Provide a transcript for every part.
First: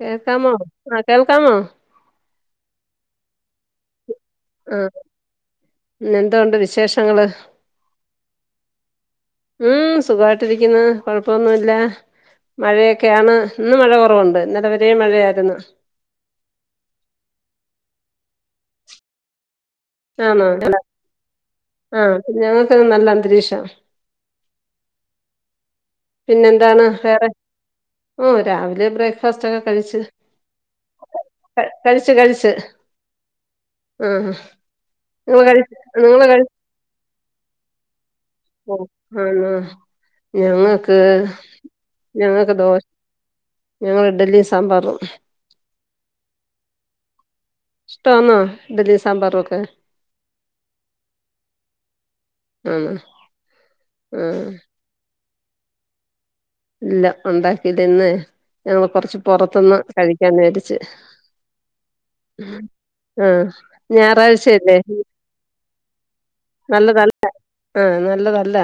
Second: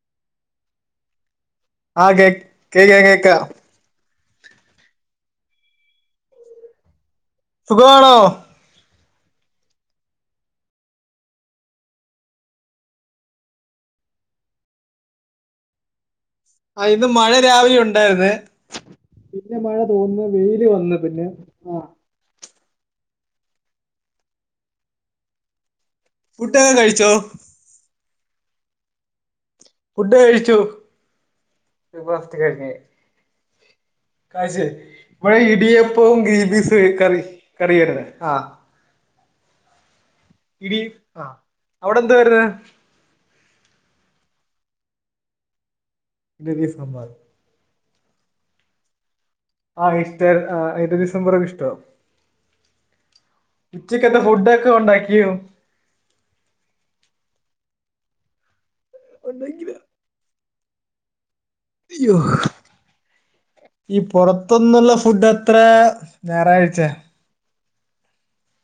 കേൾക്കാമോ ആ കേൾക്കാമോ ആഹ് കേക് കേക്ക കേക്ക ആഹ് പിന്നെന്തുണ്ട് വിശേഷങ്ങള് സുഖാണോ ഉം സുഖായിട്ടിരിക്ക്ന്ന് കൊഴപ്പൊന്നുല്ല മഴയൊക്യാണ് ഇന്ന് മഴ കൊറവ്ണ്ട് ഇന്നലെ വേരേം മഴായിരുന്നു ആ ഇന്ന് മഴ രാവിലെ ഉണ്ടായിര്ന്ന് പിന്നെ മഴ പോന്ന് വെയില് വന്ന് പിന്നെ ആഹ് ഞങ്ങക്ക്ന്ന് നല്ലന്തരീക്ഷ ഫുഡൊക്കെ പിന്നെന്താണ് കഴിച്ചോ വേറെ ഓ രാവിലെ ബ്രേക്ക് കൊർച്ചൊക്കെ കഴിച്ചു ഫുഡ് കഴിച്ചു കഴിച്ചു ബ്രേക്ക്ഫാസ്റ്റ് കഴിച്ച് കഴിഞ്ഞ് ആഹ് കഴിച്ച് ങ്ങള് കഴി ങ്ങള് കഴി ഹ് കറി കറിയാര്ന്ന് ആഹ് ഓ ആണോ ഇടി ഞങ്ങക്ക് ആ അവിടെ എന്ത് വരുന്നെ ഞങ്ങക്ക് ദോ ഞങ്ങള് ഡ്ഢലി സാമ്പാറും ഇഡ്ഢലി സാമ്പാറ് ഇഷ്‌ടാന്നോ ഇഡലി സാമ്പാറൊക്കെ ആഹ് ഇഷ്ട ആ ഇഡലിസാമ്പാറൊക്കെഷ്ടാ ആണോ ഉച്ചക്കത്തെ ആ ഫുഡൊക്കെ ഒണ്ടാക്യോ ഇല്ല ഒണ്ടാക്കില്ല ന്ന് ഞങ്ങള് കൊറച്ച് ഉണ്ടാക്കില്ല പൊറത്ത്ന്ന് കഴിക്കാ വിചാരിച്ച് ഇയ്യോ ആഹ് ഈ ഞായറാഴ്ചയല്ലേ പൊറത്ത്ന്ന്ള്ള ഫുഡത്രേ ഞാറാഴ്ചെ നല്ലതല്ല ആഹ് നല്ലതല്ല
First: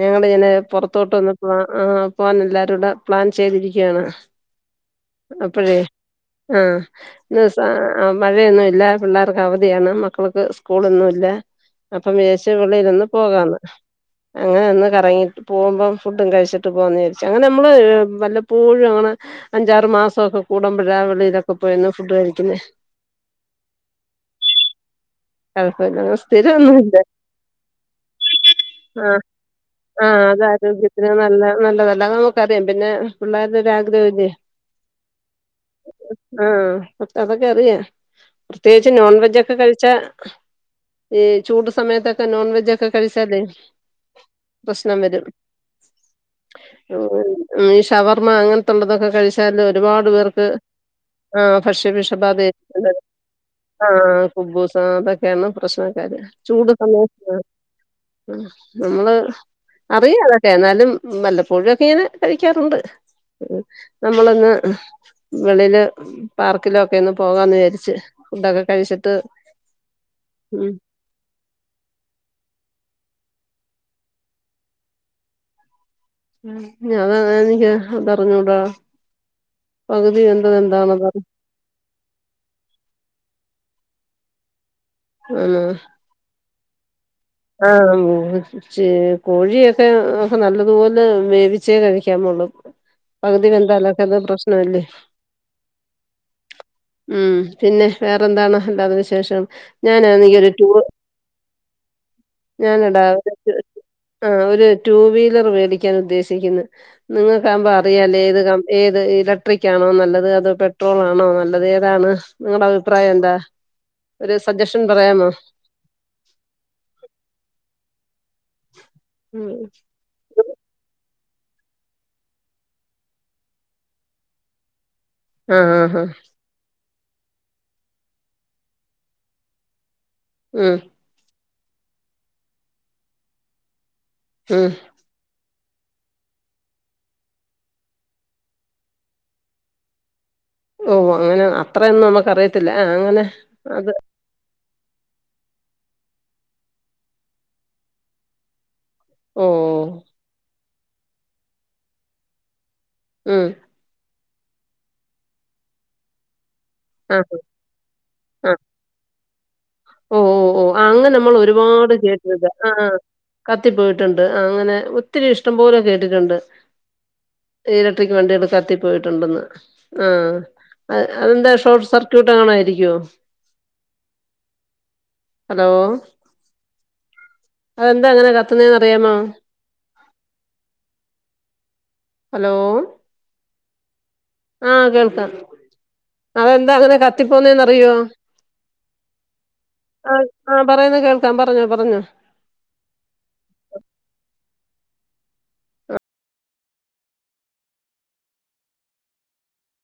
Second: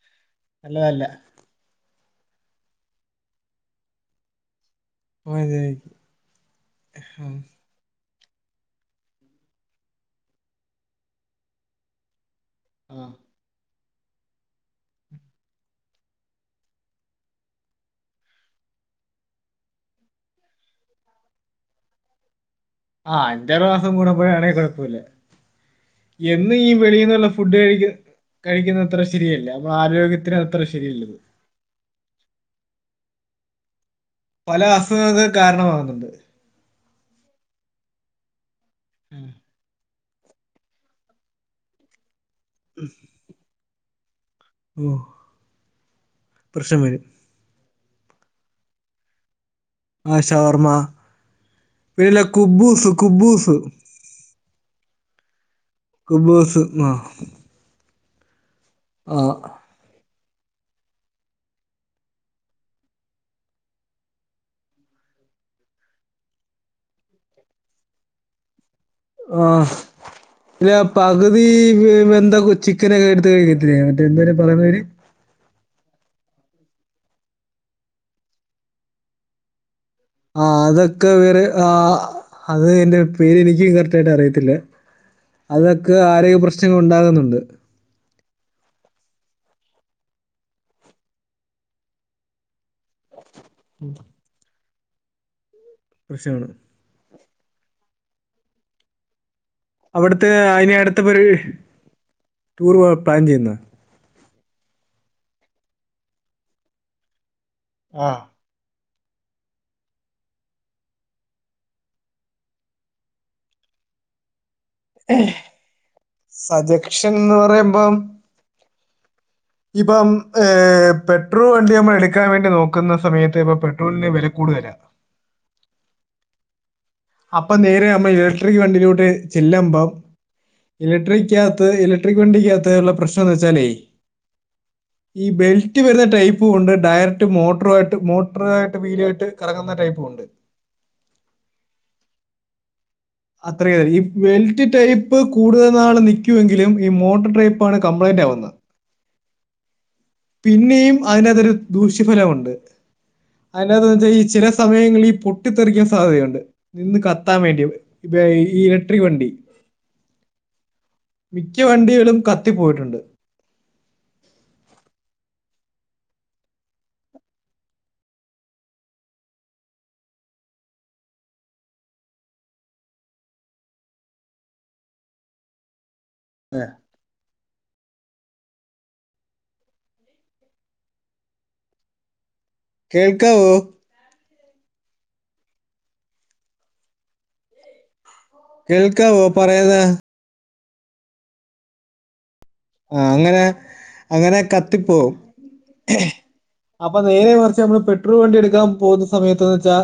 ഞങ്ങളിങ്ങനെ പൊറത്തോട്ട് നല്ലതല്ല വന്നപ്പൊ ആഹ് പോവാൻ എല്ലാരുടെ പ്ലാൻ ചെയ്തിരിക്കാണ് അപ്പഴേ മര്യാദക്ക് ആ ആഹ് ന് സാ ആഹ് മഴയൊന്നുല്ല പിള്ളേർക്കവധിയാണ് മക്കൾക്ക് സ്കൂളൊന്നുല്ല അപ്പം വിചാ ആ [unintelligible] പോവാന്ന് അങ്ങനെ ഒന്ന് കറങ്ങി പോവുമ്പം ഫുഡും കഴിച്ച് ട്ട് പോകാന്ന്ചാരിച്ചു അങ്ങനെ നമ്മള് വല്ലപ്പോഴു അങ്ങനെ അഞ്ചാറ് മാസൊക്കെ കൂടുമ്പഴാ വെളിലൊക്കെ പോയൊന്ന് ഫുഡ് കഴിക്കുന്നേ ആഹ് അഞ്ചാറ് മാസം കൂടുമ്പഴാണെ കൊഴപ്പുല്ല കുഴപ്പമില്ല എന്ന് ഈ സ്ഥിരൊന്നുല്ല വെളീന്ന്ള്ള ഫുഡ് കഴിക്ക കഴിക്കുന്നത്ര ആഹ് ശെരിയല്ല ആഹ് നമ്മളാരോഗ്യത്തിന് അതത്ര ശെരിയല്ലത് ക്കറിയാം പിന്നെ പിള്ളാരുടെ ഒരു ആഗ്രഹല്ലേ പല അസുഖങ്‌ക്ക് കാരണമാകുന്നുണ്ട് ആഹ് അതൊക്കെറിയാ പ്രത്യേകിച്ച് നോൺ ഉം. വെജൊക്കെ കഴിച്ചാ ഈ ചൂട് സമയത്തൊക്കെ നോൺവെജൊക്കെ കഴിച്ചാലേ ഓ പ്രശ്നം വെരും പ്രശ്നം വരും ഈ ഷവർമ്മ അങ്ങൻത്തുള്ളതൊക്കെ കഴിച് ച്ചാലൊരുപാട് ആ പേർക്ക് ഷവർമ്മ ആഹ് പിന്നല്ല ഭക്ഷ്യവിഷബാത കുബൂസ് ഏറ്റിട്ടുണ്ട് കുബൂസ് ആഹ് കുബൂസ് അതൊക്കേണ് പ്രശ്നക്കാര് കുബൂസ് ചൂട് ആ സമയത്ത് നമ്മള് ആ അറിയുംഅതൊക്കെ എന്നാലും വല്ലപ്പൊഴൊക്കെങ്ങനെ കഴിക്കാറുണ്ട്. ഉ നമ്മളന്ന് വെളില് പാർക്കിലൊക്കെന്ന് പോകാന്ന് വിചാരിച്ച് ഫുഡൊക്കെ കഴിച്ചിട്ട് ആഹ് ല ഉം പകുതീ വ് വെന്ത ചിക്കനൊക്കെടുത്ത് കഴിക്കത്തില്ലേ മറ്റേ എന്തായിന് പറയ്ന്ന പേര് ഞാൻ ത എനിക്കത് അറിഞ്ഞൂടാ ആ അതൊക്കെവര് ആ അത് എന്റെ പേര് എനിക്കും കറക്റ്റായിട്ടറിയത്തില്ല ആണോ അതൊക്കെ ആരോഗ്യ പ്രശ് ശ്നങ്ങൾ ഉണ്ടാകുന്നുണ്ട്. ആഹ് മൂവ്സ് ഷേ കോഴിയൊക്കെ നല്ലതുപോലെ വേവിച്ചേ കഴിക്കാമൊള്ളൂ പകുതി വെന്താലക്കെന്തോ പ്രശ്നല്ലേ പ്രശ്നാണ് ഉം പിന്നെ വേറെന്താണ് എന്താണ് വിശേഷം ഞാനാനെങ്കി ഒര് ടൂ ത്തം പരേ ഞാനെടാ ഒരു ആ ഒരു ടു വീലർ വേടിക്കാനുദ്ദേശിക്കുന്നു നിങ്ങക്കാവുമ്പോ ആ അറിയാലേത് ക ഏത് ഇലക്ട്രിക്കാണോ നല്ലത് അതോ പെട്രോളാണോ നല്ലത് ഏതാണ്? നിങ്ങടഭിപ്രായെന്താ ഒരു സജഷൻ പറയാമോ? സജക്ഷൻന്ന് പറയുമ്പം [inaudible] ഇപ്പം ഏഹ് പെട്രോൾ വണ്ടി നമ്മൾ എടുക്കാൻ വേണ്ടി നോക്കുന്ന സമയത്ത് ഇപ്പൊ പെട്രോളിന്റെ വില കൂടുതലാ ആഹ് ഹ അപ്പൊ നേരെ നമ്മൾ ഇലക്ട്രിക് വണ്ടിയിലോട്ട് ചെല്ലുമ്പം ഉം ഇലക്ട്രിക്കകത്ത് ഇലക്ട്രിക് വണ്ടിക്കകത്ത ഉള്ള പ്രശ്നം എന്ന് വെച്ചാലേ ഉം ഈ ബെൽറ്റ് വരുന്ന ടൈപ്പും ഒണ്ട് ഡയറക്റ്റ് മോട്ടറു ആയിട്ട് മോട്ടറും ആയിട്ട് വീലായിട്ട് കറങ്ങുന്ന ടൈപ്പും ഉണ്ട് ഓ ഓ അങ്ങനെ അത്രയൊന്നും നമുക്കറിയത്തില്ല ആഹ് അങ്ങനെ അത്രയ അത് ഇ.. വെൽറ്റ് ടൈപ്പ് കൂടുതൽ നാള് നൽക്കുമെങ്കിലും ഈ മോട്ടർ ടൈപ്പാണ് കംപ്ലൈൻറ് ആവുന്നത് ഓ ഓ പിന്നെയും അതിനത്തൊരു ദൂഷ്യഫലമുണ്ട് ഉം അതിനതെന്നു വെച്ചാൽ ഈ ചില സമയങ്ങളിൽ ഈ പൊട്ടിത്തെറിക്കാൻ സാധ്യതയുണ്ട് നിന്ന് ആഹ് കത്താൻ വേണ്ടി ഇപ്പ ആഹ് ഈ ഇലട്രി വണ്ടി ഓ ഓ ഓ അങ്ങനെ അമ്മൾ മിക്ക ഒരുപാട് വണ്ടികളും കേട്ടത് ആഹ് ആഹ കത്തിപ്പോയിട്ടുണ്ട് കത്തിപ്പോയിട്ടുണ്ട് ആ അങ്ങനെ ഒത്തിരി ഇഷ്ടം പോലെ കേട്ടിട്ടുണ്ട് ഇലക്ട്രിക് വണ്ടികള് കത്തി പോയിട്ടുണ്ടന്ന് ആഹ് അത് അതെന്താ ഷോർട്ട് സർക്യൂട്ട് എങ്ങണായിരിക്കുവോ ഹലോ അതേ അതെന്താ അങ്ങനെ കത്തുന്നേന്ന് അറിയാമോ ഹലോ കേൾക്കാവോ ആഹ് കേൾക്കാം അതെന്താ അങ്ങനെ കത്തിപ്പോന്നന്ന് അറിയോ കേൾക്കാവോ പറയുന്നേ ആഹ് ആഹ് പറയുന്നത് കേൾക്കാം പറഞ്ഞോ പറഞ്ഞോ ആഹ് അങ്ങനെ അങ്ങനെ കത്തിപോകും അപ്പൊ നേരെ മറിച്ച് നമ്മള് പെട്രോൾ വണ്ടി എടുക്കാൻ പോകുന്ന സമയത്ത്ന്ന് വെച്ചാ